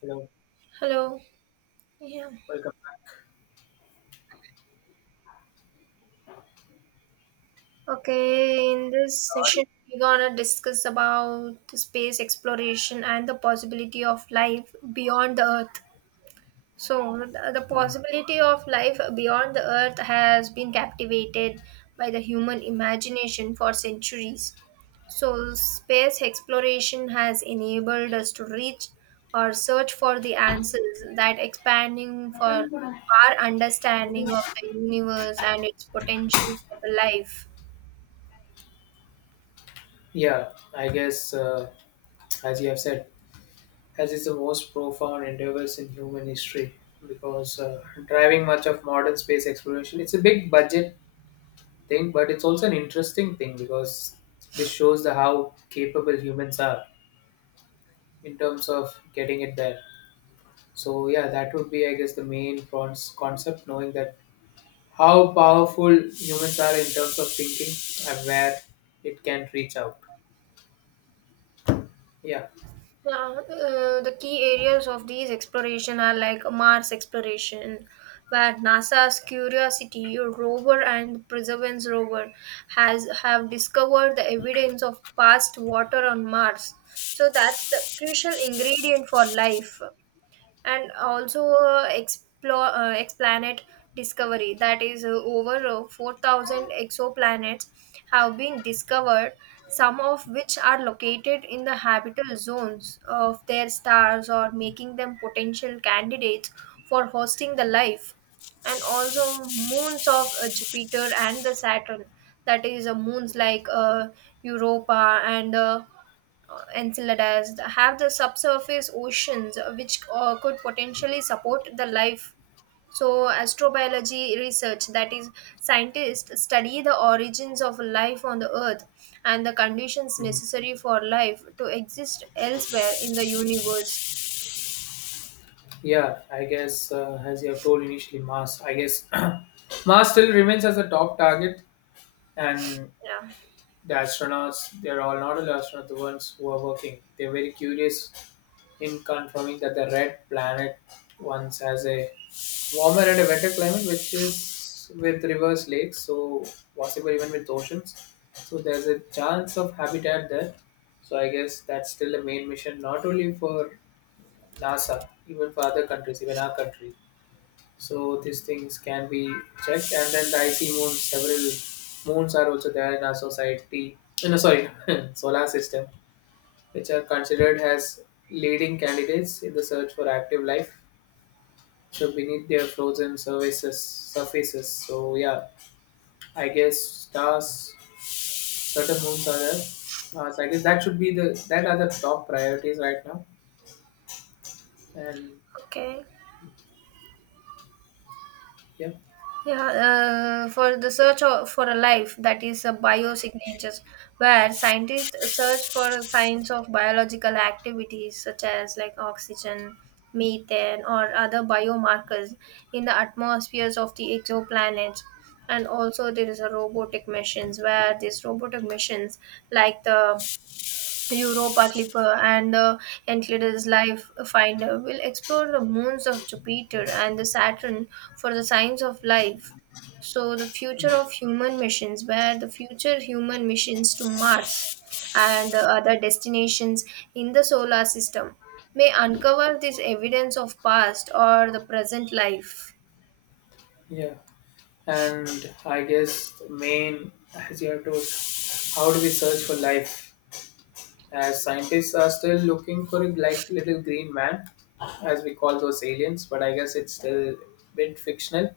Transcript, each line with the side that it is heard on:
left: Hello,
right: Hello. Yeah.
left: welcome back,
right: Okay, in this
left: Lord.
right: session we're gonna discuss about the space exploration and the possibility of life beyond the earth. So, the
left: Mm.
right: possibility of life beyond the earth has been captivated by the human imagination for centuries. So, space exploration has enabled us to reach or search for the answers that expanding for our understanding of the universe and its potential for the life.
left: Yeah, I guess as you have said, as is the most profound endeavors in human history because driving much of modern space exploration, it's a big budget thing, but it's also an interesting thing because this shows the how capable humans are in terms of getting it there. So yeah, that would be I guess the main concept, knowing that how powerful humans are in terms of thinking and where it can reach out. Yeah.
right: Yeah, the key areas of these exploration are like Mars exploration, where NASA's Curiosity rover and Perseverance rover has have discovered the evidence of past water on Mars. So that's the crucial ingredient for life and also explore explanet discovery, that is over 4000 exoplanets have been discovered, some of which are located in the habitable zones of their stars, or making them potential candidates for hosting the life, and also moons of jupiter and the saturn, that is moons like europa and Enceladus have the subsurface oceans which could potentially support the life. So, astrobiology research, that is, scientists study the origins of life on the Earth and the conditions necessary for life to exist elsewhere in the universe.
left: Yeah, I guess as you have told initially, Mars. I guess Mars still remains as a top target, and
right: Yeah.
left: the astronauts, they're all not only astronauts, the ones who are working, they're very curious in confirming that the red planet once has a warmer and a wetter climate, which is with reverse lakes, so possible even with oceans. So there's a chance of habitat there. So I guess that's still the main mission, not only for NASA, even for other countries, even our country. So these things can be checked, and then the icy moon. Several moons are also there in our society. No, sorry, solar system, which are considered as leading candidates in the search for active life. So beneath their frozen surfaces. So yeah, I guess stars, certain moons are there. So I guess that should be the that are the top priorities right now. And
right: Okay.
left: yeah,
right: Yeah, for the for a life, that is a biosignatures, where scientists search for signs of biological activities such as like oxygen, methane, or other biomarkers in the atmospheres of the exoplanets. And also, there is a robotic missions where these robotic missions, like the Europa Clipper and Enceladus Life Finder will explore the moons of Jupiter and the Saturn for the signs of life. So the future of human missions, where the future human missions to Mars and other destinations in the solar system may uncover this evidence of past or the present life.
left: yeah. And I guess the main as you have to how do we search for life? As scientists are still looking for a like little green man, as we call those aliens, but I guess it's still a bit fictional.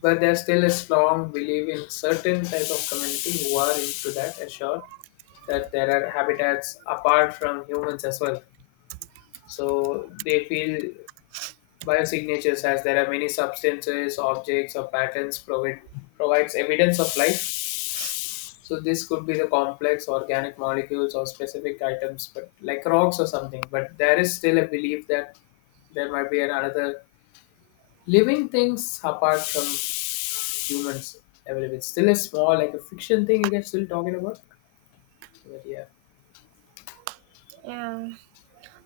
left: But there's still a strong belief in certain type of community who are into that, assured that there are habitats apart from humans as well. So they feel biosignatures as there are many substances, objects, or patterns provides evidence of life. So this could be the complex organic molecules or specific items, but like rocks or something. But there is still a belief that there might be another living things apart from humans. I believe it's still a small, like a fiction thing you guys still talking about. But yeah,
right: Yeah.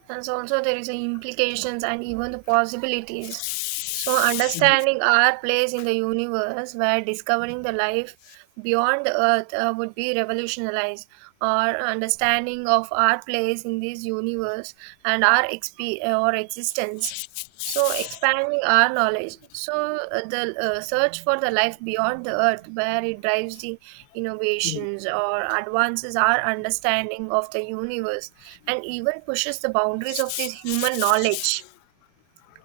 right: And so also there is the implications and even the possibilities. So understanding our place in the universe, where discovering the life beyond the earth would be revolutionized our understanding of our place in this universe and our or existence, so, expanding our knowledge. So, the search for the life beyond the earth, where it drives the
left: Hmm.
right: innovations or advances our understanding of the universe and even pushes the boundaries of this human knowledge,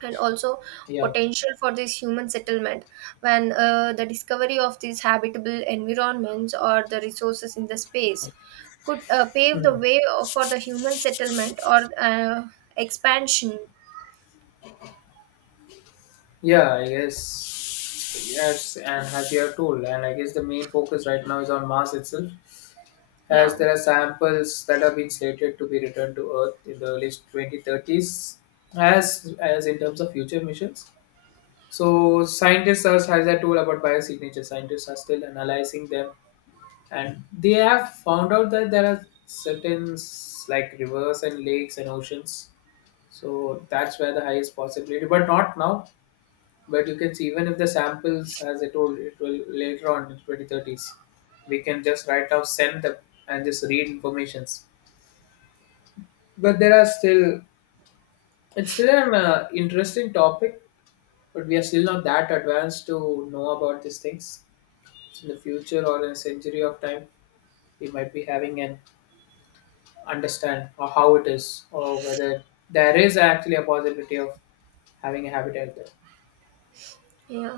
right: and also
left: Yeah,
right: potential for this human settlement, when the discovery of these habitable environments or the resources in the space could pave the
left: Hmm.
right: way for the human settlement or expansion.
left: Yeah. I guess yes, and as you have told, and I guess the main focus right now is on Mars itself, as
right: Yeah,
left: there are samples that have been slated to be returned to Earth in the early 2030s, as in terms of future missions. So scientists, as I told about biosignatures, scientists are still analyzing them, and they have found out that there are certain s- like rivers and lakes and oceans. So that's where the highest possibility, but not now. But you can see even if the samples, as I told, it will later on in 2030s, we can just right now send them and just read informations, but there are still it's still an interesting topic, but we are still not that advanced to know about these things. So in the future or in a century of time we might be having an understand or how it is or whether there is actually a possibility of having a habitat there.
right: yeah.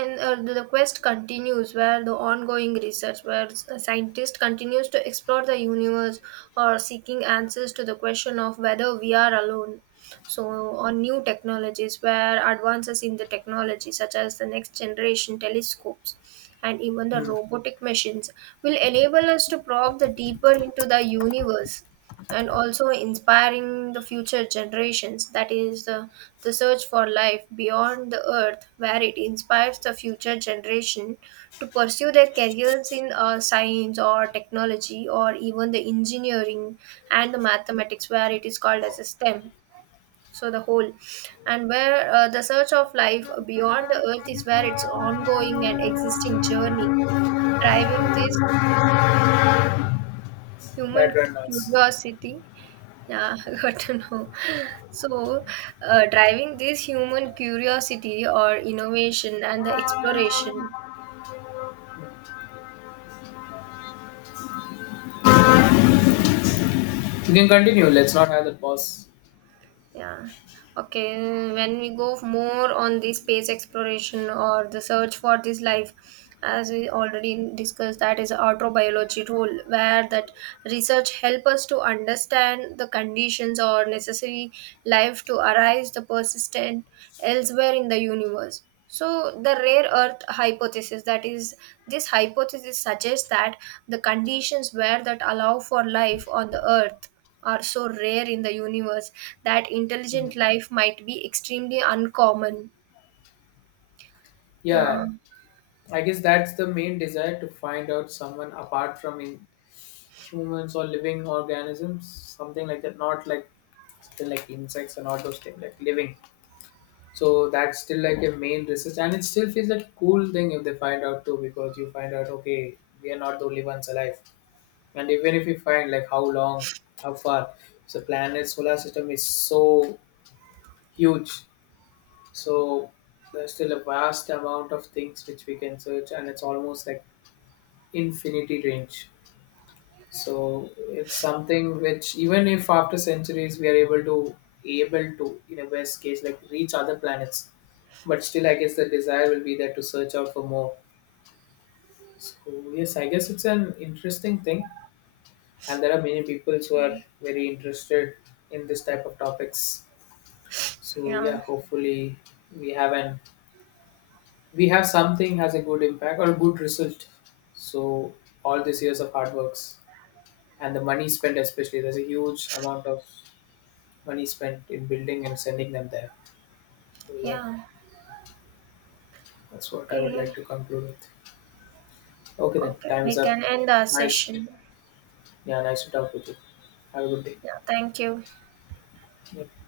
right: And the quest continues, where the ongoing research, where a scientist continues to explore the universe or seeking answers to the question of whether we are alone. So, on new technologies, where advances in the technology, such as the next generation telescopes and even the
left: Hmm.
right: robotic machines, will enable us to probe the deeper into the universe, and also inspiring the future generations. That is the search for life beyond the earth, where it inspires the future generation to pursue their careers in science or technology or even the engineering and the mathematics, where it is called as a STEM. So the whole, and where the search of life beyond the earth is where it's ongoing and existing journey, driving this human
left: Background noise.
right: curiosity. Yeah, I got to know. So, driving this human curiosity or innovation and the exploration.
left: You can continue, let's not have the pause.
right: Yeah. Okay. When we go more on the space exploration or the search for this life, as we already discussed, that is autobiology role, where that research help us to understand the conditions or necessary life to arise the persistent elsewhere in the universe. So the rare earth hypothesis, that is, this hypothesis suggests that the conditions where that allow for life on the earth are so rare in the universe that
left: Hmm.
right: intelligent life might be extremely uncommon.
left: Yeah,
right: Yeah,
left: I guess that's the main desire to find out someone apart from in humans or living organisms, something like that, not like still like insects and all those things, like living. So that's still like a main research, and it still feels like a cool thing if they find out too, because you find out okay, we are not the only ones alive, and even if you find like how long, how far, so planet solar system is so huge, so there's still a vast amount of things which we can search, and it's almost like infinity range. So it's something which even if after centuries we are able to in a best case like reach other planets, but still I guess the desire will be there to search out for more. So yes, I guess it's an interesting thing, and there are many people who
right: yeah,
left: are very interested in this type of topics. So
right: yeah.
left: yeah, hopefully we have an we have something has a good impact or a good result. So all these years of hard works and the money spent, especially there's a huge amount of money spent in building and sending them there. So yeah,
right: Yeah.
left: that's what I would
right: Okay,
left: like to conclude with. Okay then,
right: okay.
left: time is
right: We
left: up.
right: can end our
left: Nice,
right: session.
left: yeah, nice to talk with you. Have a good day.
right: Yeah, thank you.
left: Yeah.